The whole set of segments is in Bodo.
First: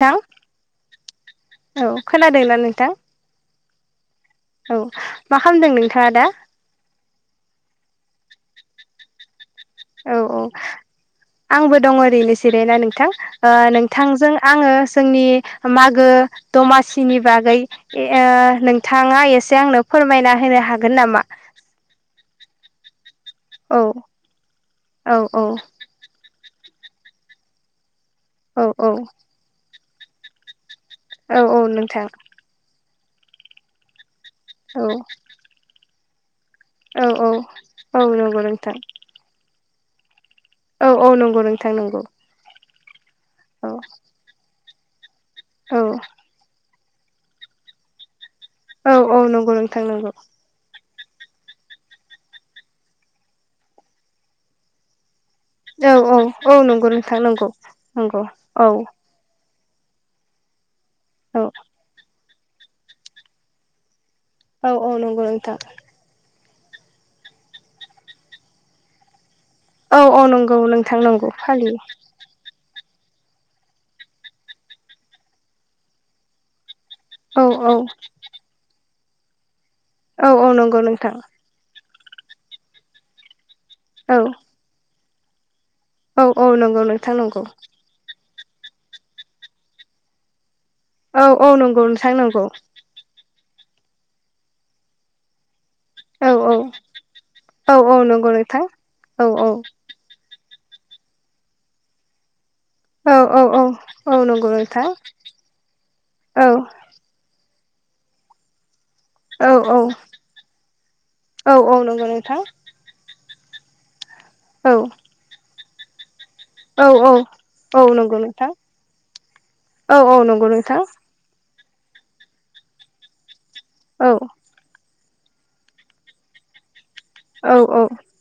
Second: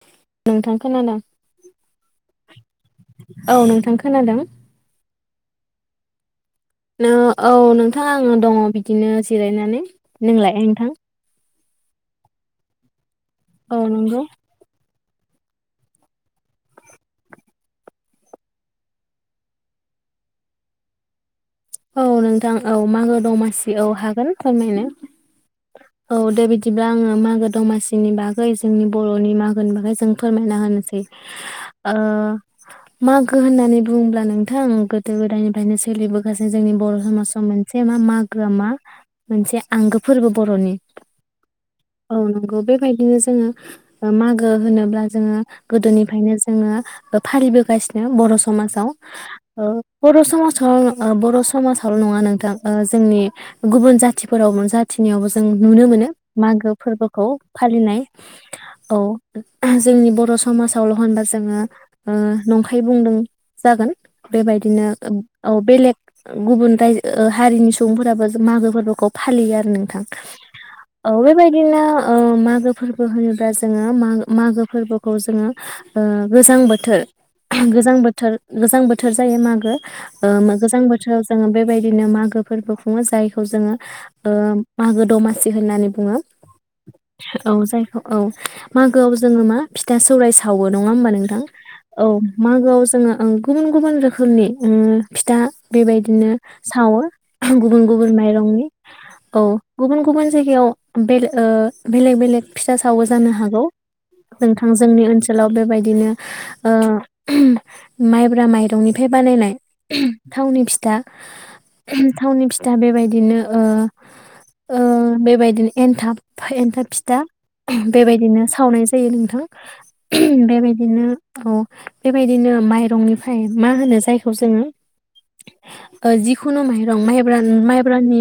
थां नोंथां खोनादों औ खोनादोंना नोंथां? औ नोंथां खोनादों औ मा खामदों नोंथाङा दा? नो औ नोंथा आङो दङ बिदिनो जिरायना नै औ औ नोंलाय नोंथां? आंबो दं ओरैनो जिरायना नोंथां। ओ औ नंगौ नोंथांजों आङो जोंनि मागो दमासिनि बागै ओ ए नोंथाङा एसे आंनो फोरमायना होनो हागोन नामा? औ नोंथां औ मागो। दमासि औ हागोन फोरमायनो औ औ औ दे बि बिदिब्ला आङो मागो दमासि नि बागै औ जोंनि औ बर'नि मागोनि बागै जों फोरमायना होनोसै। औ औ ओ नोंथां मागो होननानै बुंङोब्लानो नोंथां औ गोदो-गोदायनिफ्रायनो गेलेबो जोंनि बर' औ औ समाजाव मोनसे मा औ नंगौ मागोआ मा नोंथां मोनसे आंगो फोरबो बर'नि औ औ नंगौ नोंथां नंगौ औ नंगौ बे फायदिनो जो जोङो औ मागो होनोब्ला जोङो औ गोदोनिफ्रायनो जोङो। फालिबोगासिनो बर' समाजा औ औ नंगौ ओ नोंथां नंगौ बर' समाजाव बर' समाजावल' नङा नोंथां ओ जोंनि गुबुन जाथिफोराव जाथिनियावबो जों नुनो औ मोनो औ औ मागो नंगौ नोंथां फोरबोखौ नंगौ फालिनाय नंगौ औ जोंनि बर' समाज थावल' होनबा औ जोङो। नंखाय बुंदों जागोन। औ बेबायदिनो औ नंगौ औ नोंथां बेलेग गुबुन रायजो हारिनि सुबुंफोराबो मागो फोरबोखौ फालियो आरो औ नोंथां औ नंगौ नोंथां नंगौ फालियो बेबायदिनो मा फोरबो होनोब्ला जोङो मागो फोरबोखौ जोङो गोजां बो बोथोर औ औ गोजां बोथोर गोजां बोथोर बोथोर जायो मागो औ ओ औ मा नंगौ गोजां नोंथां बोथोराव जोङो बेबायदि बिदिनो मागो फोरबो खुङो जायखौ जोङो औ ओ मोगो दमासि होननानै बुङो औ औ नंगौ नोंथां नंगौ औ जायखौ औ मागोआव जोङो मा फिथा सौराय जा सावो नङा होमबा औ नोंथां औ नंगौ औ नोंथां नंगौ मागोआव जोङो ओं गुबुन गुबुन रोखोमनि उम फिथा औ बेबायदिनो औ सावर औ गुबुन औ गुबुन नंगौ नोंथां माइरंनि औ गुबुन गुबुन जायगायाव बेलेग ओ बेलेग बेलेग फिथा सावो औ जानो औ हागौ औ नंगौ नोंथां जोंनि ओनसोलाव बेबायदिनो औ ओ माइब्रा माइरंनि फाय औ बानायनाय थावनि फिथा औ औ नंगौ थावनि नोंथां फिथा बेबायदि बिदिनो ओ औ आ बेे बायदि नो एन्थाब औ एन्थाब फिथा औ नंगौ बेबायदिनो नोंथां सावनाय जायो नोंथां औ औ नंगौ नोंथां बेबायदिनो औ बेबायदिनो माइरंनिफ्राय ओमफ्राय मा होनो औ जायखौ जोङो। ओ जिखुनु माह रं माइब्रानो औ औ माइब्रानि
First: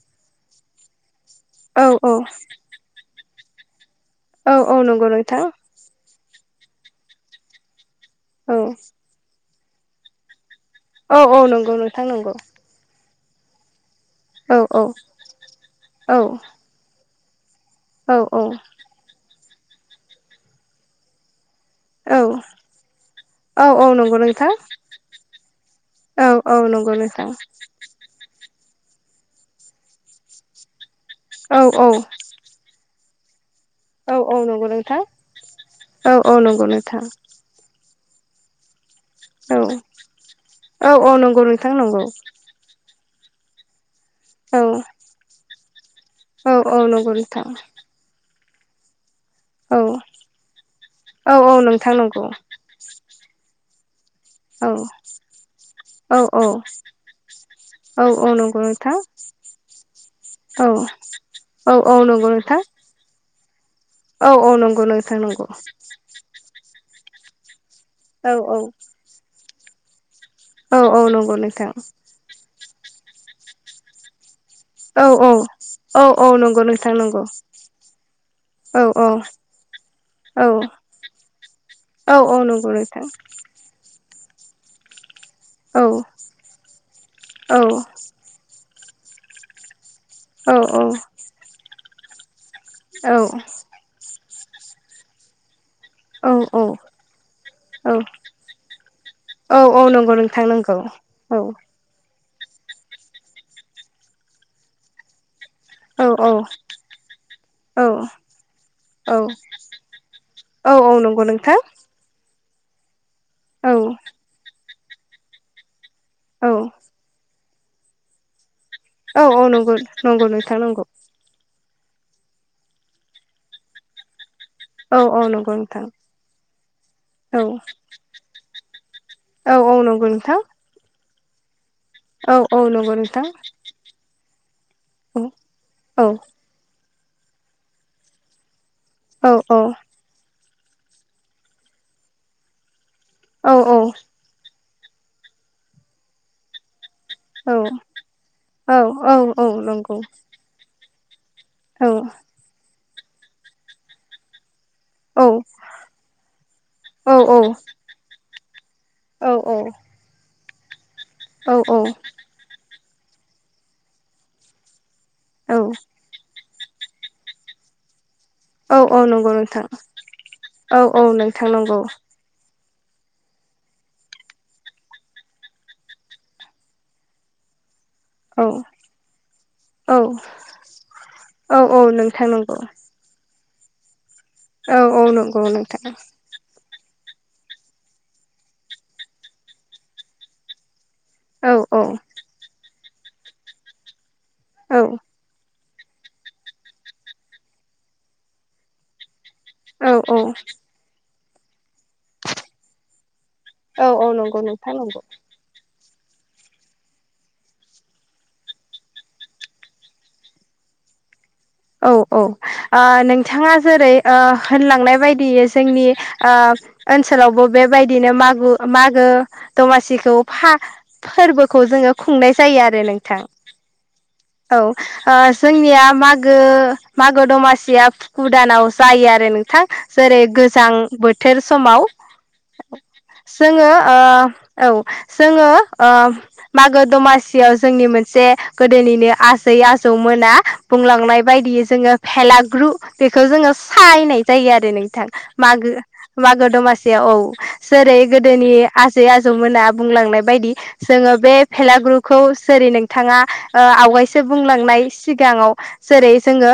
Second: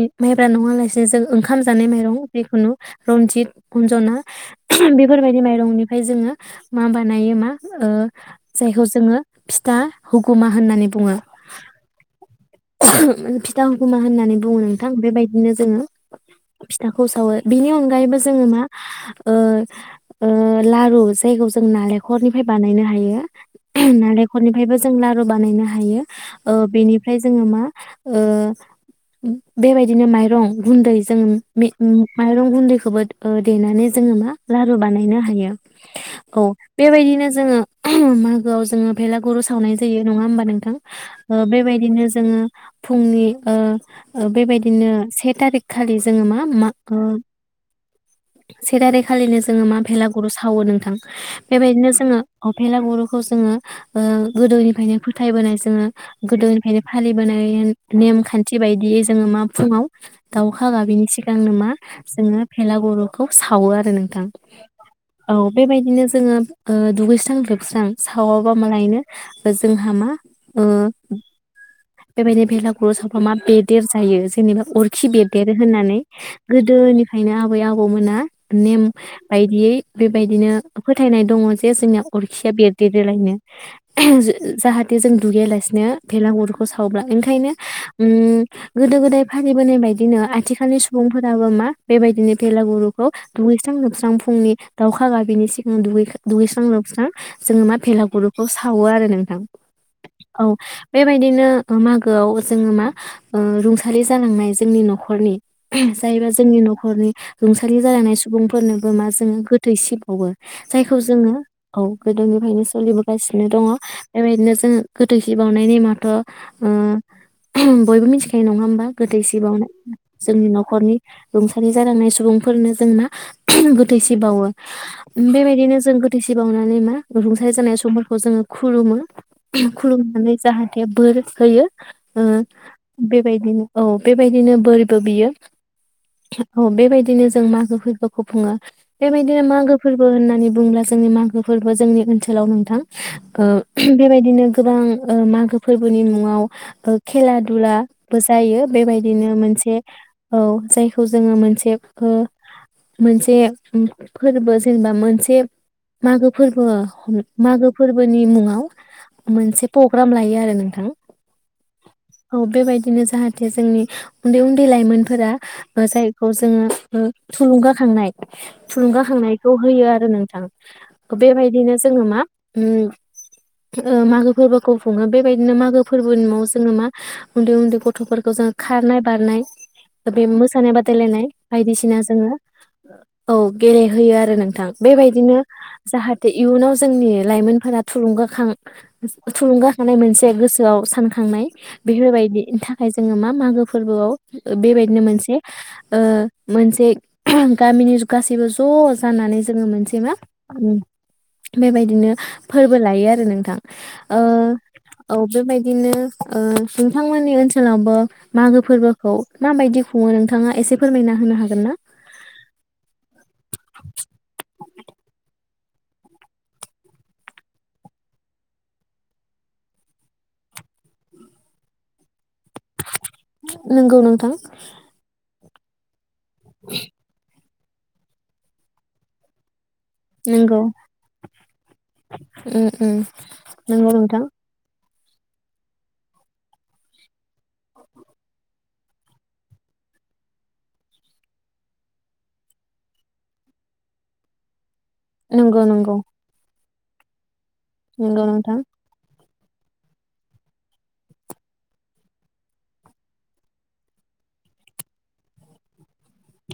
नङालासे जों ओंखाम जानाय औ माइरं औ जिखुनु रनजित अनजना औ [unintelligible] नंगौ बेफोरबायदि नोंथां माइरंनिफ्राय जोङो मा बानायो ओ औ जायखौ जोङो फिथा हुगुमा होननानै बुङो। थां नंगौ। [unintelligible] फिथां खोमा होननानै बुङो औ औ नोंथां बेबायदिनो जोङो औ फिथाखौ खौ सावो बेनि अनगायैबो औ जोङो मा ओ ओ लारु जायखौ जों औ नालेंखरनिफ्राय बानायनो हायो औ औ नंगौ नोंथां नालेंखलनिफ्रायबो जों लारु बानायनो हायो औ औ ओ नंगौ बेनिफ्राय नोंथां जोङो मा ओ बेबायदिनो माइरं गुन्दै जों औ औ [unintelligible] माइरं गुन्दैखौबो ओ देनानै औ जोङो मा औ नंगौ लारु नोंथां बानायनो हायो औ बेबायदिनो जोङो [unintelligible] मागोआव जोङो भेलागुर औ सावनाय जायो नङा होमबा नोंथां औ औ नंगौ ओ नोंथां नंगौ बेबायदिनो जोङो फुंनि ओ औ बेबायदिनो से थारिख खालि जोङो मा औ मा औ ओ नंगौ नोंथां [unintelligible] खालिनो जोङो औ मा भेलागुर सावो नोंथां औ औ बेबायदिनो नोंथां जोङो नंगौ अ भेलागुर खौ जोङो ओ औ गोदोनिफ्रायनो फोथायबोनाय जोङो औ गोदोनिफ्रायनो फालिबोनाय औ औ नेमखान्थि नंगौ नोंथां बायदियै जोङो मा फुङाव औ दाउखा गाबैनि सिगांनो मा औ औ नंगौ जोङो नोंथां भेलागुर खौ सा सावो आरो नोंथां औ औ नंगौ नोंथां औ नंगौ बेबायदिनो जोङो ओ दुगैस्रां लोब स्रां औ सावाबा मालायनो जोंहा मा औ औ नंगौ नोंथां भेलागुर सावबा मा बेदेर जायो जेनेबा औ अरखि औ बेरदेरो होननानै औ औ नंगौ नोंथां नंगौ गोदोनिफ्रायनो आबै आबौमोना औ नेम औ बायदियै औ बेबायदिनो फोथायनाय दङ जे जोंनि औ औ अरखिया नंगौ नोंथां बेरदेरोलायनो [unintelligible] जाहाथे जों दुगैया औ लासिनो भेलागुरखौ सावब्ला ओंखायनो औ ओम गोदो-गोदाय फालिबोनाय बायदि बिदिनो औ आथिखालनि सुबुंफोराबो मा बेबायदिनो बेेलागुरुखौ दुैस्रां-लोबस्रां फुंनि दाउखा गाबिनि सि औ औ दुगैस्रां-लोबस्रां जोङो मा औ भेलागुरुखौ सावो आरो नोंथां औ औ नंगौ नोंथां औ नंगौ बेफोर औ बायदिनो ओ मा गोआव जोङो मा ओ रुंसालि जालांनाय जोंनि नखरनि औ औ जायबा जोंनि नखरनि रुंसालि औ जालांनाय सुबुंफोरनोबो मा औ जोङो गोथै सि बाउवो औ औ जायखौ नंगौ जोङो नोंथां औ गोदोनि यनो सलि जागासिनो दङ औ बेबायदिनो जोङो गोथैसि बाउ नाय नेमा थ औ ओ बयबो मिथिखायो नङा होमबा। गोथै औ सि औ नंगौ बाउनाय नंगौ जोंनि नोंथां नंगौ नखरनि रुंसा सारि जालांनाय सुबुंफोरनो जोंना गोथैसि बावो। औ औ नंगौ बेबायदिनो नोंथां जों गोथैसि बावनानै मा औ रुंसारि जानाय समफोरखौ जोङो खुलुमो औ औ नंगौ खुलुमनानै नोंथां जाथे बोर होयो। औ ओ औ नंगौ नोंथां बेबायदिनो औ बे बेबायदिनो बोरबो औ बियो औ औ बेबायदि बिदिनो जों मागो फोरबोखौ बुङो। औ बेबायदिनो औ मागो फोरबो होननानै बुंब्ला जोंनि मागो फोरबो जोंनि ओनसोलाव नोंथां ओ औ बेबायदिनो गोबां ओ मागो फोरबोनि मुङाव खेला दुलाबो जायो औ औ बेबायदिनो औ मोनसे नंगौ औ जाय जोङो मोनसे औ ओ मोनसे ओम फोरबो जेनेबा औ मोनसे मागो फोरबो औ मागो फोरबोनि मुङा औ औ। लायो आरो नोंथां औ औ बिनो जाहाथे जोंनि उन्दै उन्दै लाइमोन फोरा ओ जायखौ जोङो ओ थुलुंगाखांनाय औ औ नंगौ थुलुंगाखांनायखौ नोंथां होयो आरो नोंथां औ औ नोंथां बेबायदिनो नंगौ जोङो मा उम ओ मागो फोरबोखौ खुङो बेबायदिनो मागो फोरबोनि उनाव जोङो मा उन्दै उन्दै गथ गथ'फोरखौ औ जोङो खारनाय बारनाय औ बे मोसानाय बादायलायनाय औ औ बायदिसिना नोंथां जोङो नंगौ औ गेलेहोयो आरो नोंथां औ औ बेबायदिनो नंगौ नोंथां जाहाथे इयुनाव जोंनि लाइमोनफोरा थुलुंगाखां थुलुंगाखांनाय मोनसे गोसोआव सान खांनाय औ औ बेफोरबायदि था फाय जोङो मा मागो फोरबोआव औ बेबायदिनो मोनसे ओ मोनसे गामिनि गासैबो ज' जानानै जोङो औ मोनसे मा औ बेबायदिनो फोरबो लायो आरो नोंथां औ औ नंगौ नोंथां नंगौ दिनो नोंथांमोननि ओनसोलावबो मागो फोरबोखौ माबायदि खुङो नोंथाङा एसे फोरमायना होनो हागोन ना औ औ ओ नोंथाङा जेरै ओ होनलांनाय बायदियै जोंनि ओ ओनसोलावबो बेबायदिनो मागु मागो दमासिखौ फा फोरबोखौ जोङो खुंनाय जायो आरो नोंथां नंगौ नोंथां औ ओ जोंनिया माग मागो मागो दमासि या गुदानाव जायो आरो नोंथां जेरै नंगौ गोजां बोथोर समाव उम उम जोङो नंगौ ओ नोंथां औ जोङो अ मागो दमासियाव जोंनि मोनसे गोदोनिनो आजै आजौमोना बुंलां थांनाय बायदियै जोङो फेलाग्रु बेखौ जोङो सायनाय जायो आरो नोंथां थां नंगौ मागो नंगौ मागो दमासि औ जेरै नंगौ गोदोनि नोंथां आजै आजौ जौमोना बुंलांनाय बायदि जोङो बे फेलाग्रुखौ जेरै नोंथाङा आवगायसो बुंलांनाय सिगाङाव जेरै जोङो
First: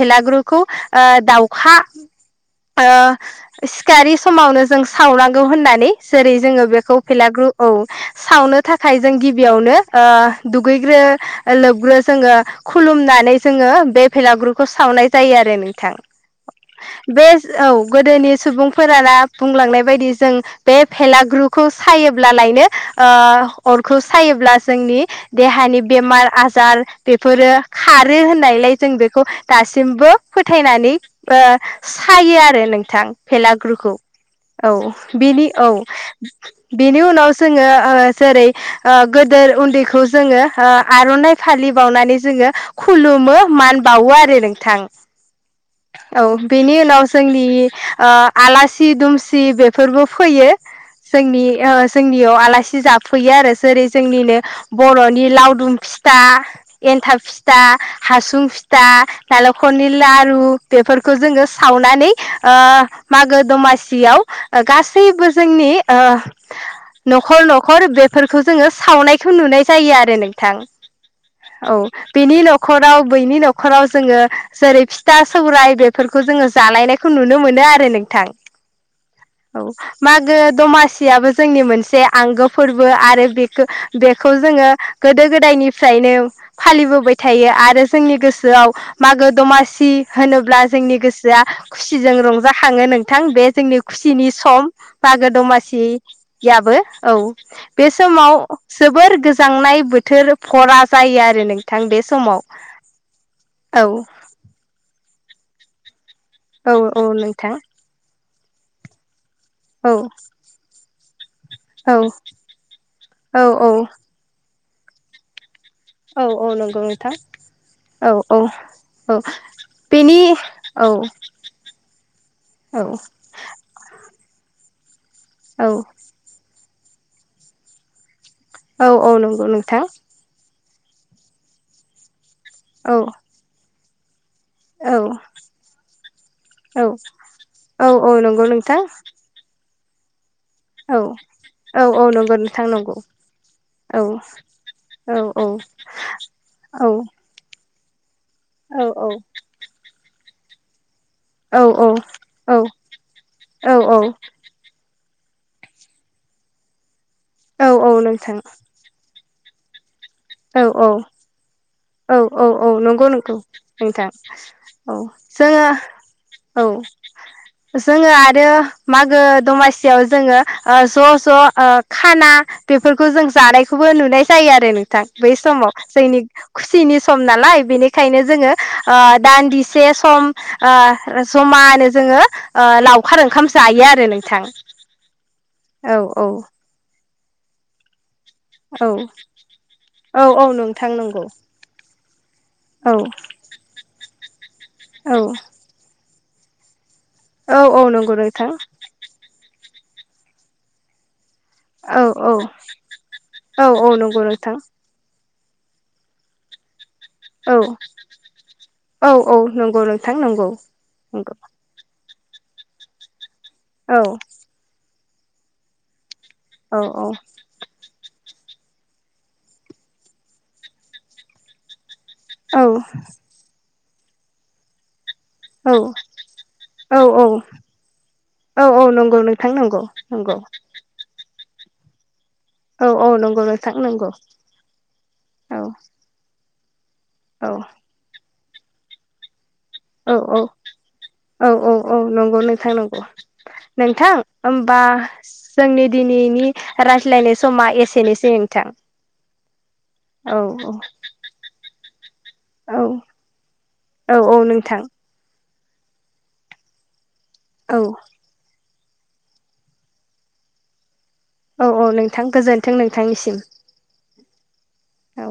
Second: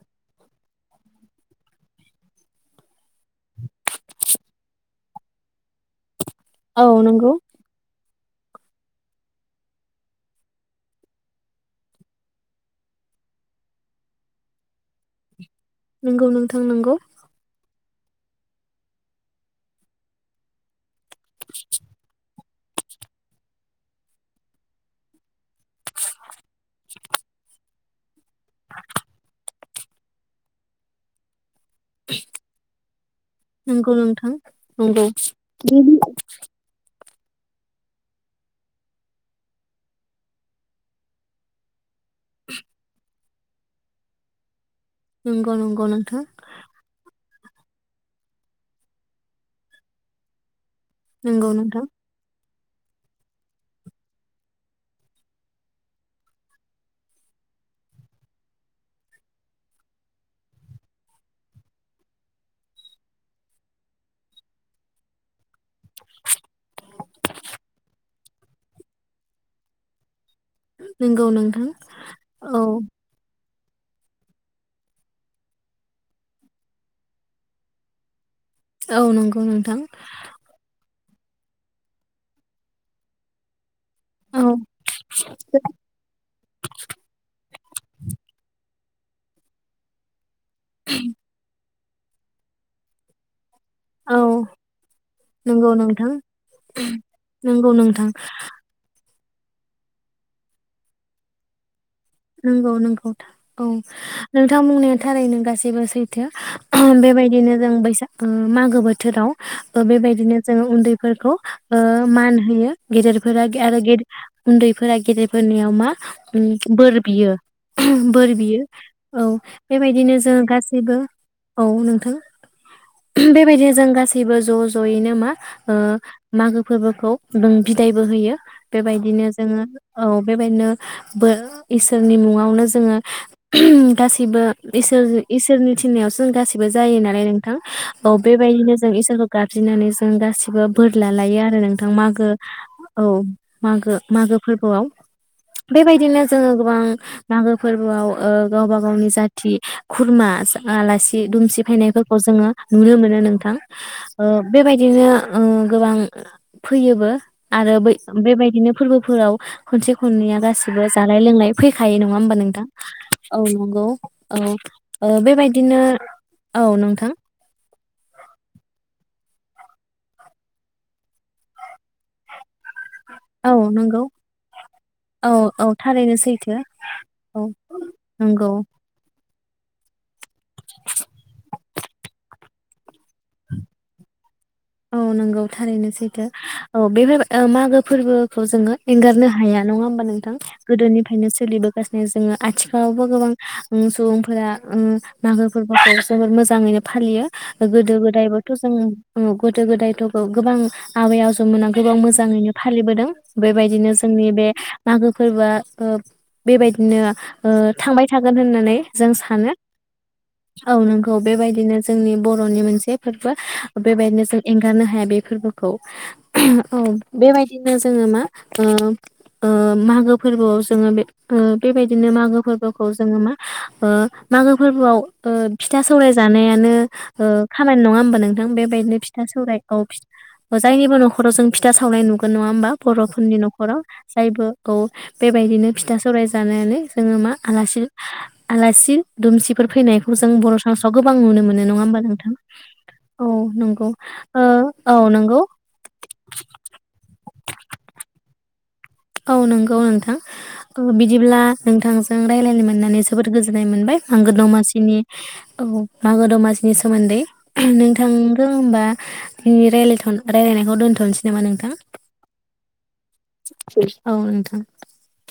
भेलाग्रुखौ ओ दाउखा ओ सिखारि समावनो जों सावनांगौ होननानै जेरै जोङो औ बेखौ नंगौ फिलाग्रु औ सावनो थाखाय जों गिबियावनो ओ दुगैग्रो लोबग्रो जोङो खुलुमनानै जोङो बे भेलागुरुखौ सावनाय जायो आरो। थां नंगौ नोंथां नंगौ बे औ गोदोनि सुबुंफोराना बुंलांनाय बायदि जों बे भेलागुरखौ सायोब्ला लायनो ओ अरखौ सायोब्ला जोंनि देहानि बेमार आजार बेफोरो खार होननायलाय जों बेखौ दासिम मबो फोथायनानै ओ सायो आरो नोंथां भेलागुरखौ नंगौ नोंथां औ नंगौ बिनि औ बेनि उनाव जोङो ओ जेरै ओ गोदोर उन्दैखौ जोङो आर'नाइ फालि बावनानै जोङो। खुलुमो मान बावो आरो नोंथां। नंगौ नंगौ नोंथां औ बेनि उनाव जोंनि ओ आलासि दुमसि बेफोरबो फैयो। जोंनि नंगौ ओ नोंथां जोंनियाव आलासि जा फैयो आरो जेरै जोंनिनो बर'नि लावदुम फिथा एन्थाब फिथा फिथा हासुं फिथा नालेंखरनि लारु बेफोरखौ जोङो सावनानै ओ मागो दमासियाव गासैबो जोंनि ओ नखर नखर बेफोरखौ जोङो सावनायखौ नुनाय जायो आरो नों थां नंगौ नोंथां औ। औ नखराव बैनि। नि न'खराव जोङो जेरै फिथा सौराय बेफोरखौ जोङो जालायनायखौ नुनो मोनो आरो नोंथां। औ नंगौ औ नोंथां मागो दमासि याबो जोंनि मोनसे आंगो फोरबो आरो बेखौ बेखौ औ जोङो गोदो गोदायनिफ्रायनो फालि बो थायो आरो जोंनि गोसोआव मागो दमासि होनोब्ला जोंनि गोसोआ खुसिजों रंजाखाङो नोंथां बे जोंनि औ खुसिनि सम मागो नंगौ नोंथां दमासियाबो औ नंगौ बे नोंथां समाव जोबोर गो जांनाय बोथोर भरा जायो आरो नों थां बे समाव नंगौ नंगौ औ नोंथांमोननि थारैनो गाससिबो सैथ औ औ बेबायदिनो नोंथां जों बैसाग मागो बोथोराव ओ औ बेबायदिनो जोंङो उन्दैफोरखौ ओ औ मान होयो औ गेदेरफोरा आरो गेदे उन्दैफोरा गेदेरफोरनियाव नमा औ औ उम नंगौ बोर नोंथां औ बोर औ बियो औ बेबायदिनो बेनि जों औ गासैबो औ नोंथां औ बेबादिनो जों गासैबो ज ज' ज'यैनो मा औ ओ मागो फोरबोखौ जों बिदायबो होयो औ औ बेबायदिनो नंगौ जोङो नोंथां औ बेबायदिनो बो इसोरनि मुङाव नो औ जोङो [unintelligible] गासिबो औ इसोर इसोरनि थिननायावसो जों गासिबो औ जायो नालाय नोंथां औ बेबायदिनो जों इसोरखौ गाब ज्रिनानै जों गासै बो बोर औ लालायो आरो औ नोंथां औ मागो नंगौ नोंथां नंगौ औ मागो औ मागो फोरबोआव औ औ बेबायदिनो गोबां औ नांगौ फोरबोआव ओ गावबा औ गावनि जाथि खुरमा आलासि दुमसि औ फायनायफोरखौ जोङो नुनो मोनो नोंथां ओ बेबायदिनो ओ गोबां फैयोबो औ आरो औ बै नोंथां बेबायदिनो फोरबोफोराव खनसे हुननाया औ गासिबो औ जानाय लोंनाय फै खायो नङा औ होमबा नोंथां औ औ नंगौ नोंथां औ नंगौ औ औ ओ बेबायदिनो जोङो औ नोंथां जोङो आरो मागो दमासियाव जोङो ओ ज' ज' ओ खाना बे फोरखौ जों औ जानायखौबो नंगौ नुनाय जायो आरो नोंथां बै औ समाव औ थारैनो जोंनि सैथो थिनि सम औ नालाय बेनिखायनो जोङो नंगौ ओ दानदि से सम ओ जमानो जोङो ओ लावखार ओंखाम जायो आरो नोंथां औ नंगौ थारैनो औ औ सैथो औ बेफोर ओ मागो फोरबो खौ जोङो औ एंगारनो हाया नङा होमबा औ नोंथां औ नोंथां नंगौ गोदोनिफ्रायनो सोलिबोगासिनो जोङो औ आथिखालावबो गोबां ओ सुबुं फोरा उम औ मागोफोरबोखौ जोबोर मोजाङै फालियो औ औ गोदो नंगौ नोंथां गोदायबोथ' जों गोदो गोदायथ'खौ गोबां आबायाव [unintelligible] औ औ मोजाङैनो फालिबोदों औ औ बेबायदिनो नंगौ जोंनि बे नोंथां मागो फोरबोआ ओ बेबायदिनो ओ औ थांबाय थागोन होननानै जों औ औ सानो नंगौ नोंथां नंगौ औ नोंगौ नंगौ बेबायदिनो जोंनि बर'नि मोनसे फोर बो औ बेबायदिनो नो हाया बे फोरबोखौ औ बेबायदिनो जोङो मा ओ ओ मागो फोरबोआव जोङो बे बेबायदि बिदिनो मागो औ फोरबोखौ जोङो मा ओ मागो फोरबोआव ओ फिथा औ सौराय जानायानो औ औ ओ खामानि नङा होमबा नोंथां औ औ नंगौ बेबायदिनो नोंथां नंगौ नंगौ औ जायनिबो न' ' जों फिथा सावनाय नुगोन नङा होमबा औ औ बर'फोरनि नंगौ नोंथां न'खराव नंगौ जायबोखौ औ बेबायदिनो फिथा सौराय जानानै जोङो मा औ आलासि आलासि दुमसि फोर औ फैनायखौ जों औ बर' सामासआव गोबां नुनो औ मोनो औ नङा औ होमबा नोंथां नंगौ नंगौ औ नंगौ नोंथां ओ होमबा औ नंगौ जोंनि दिनैनि रायज्लायनाय समा एसेनोसै नोंथां औ नोंगौ औ नोंथां औ औ ओ बिदिब्ला नोंथांजों रायलायनो औ मोननानै जोबोद गोजोननाय मोनबाय औ आंगो औ नोंथां दमासिनि औ मागो दमासिनि सोमोन्दै औ नोंथांबो [unintelligible] रायलायनायखौ दोनथ'नसै औ औ नोंथां गोजोन्थों नोंथांनिसिम औ‌ नोंथां औ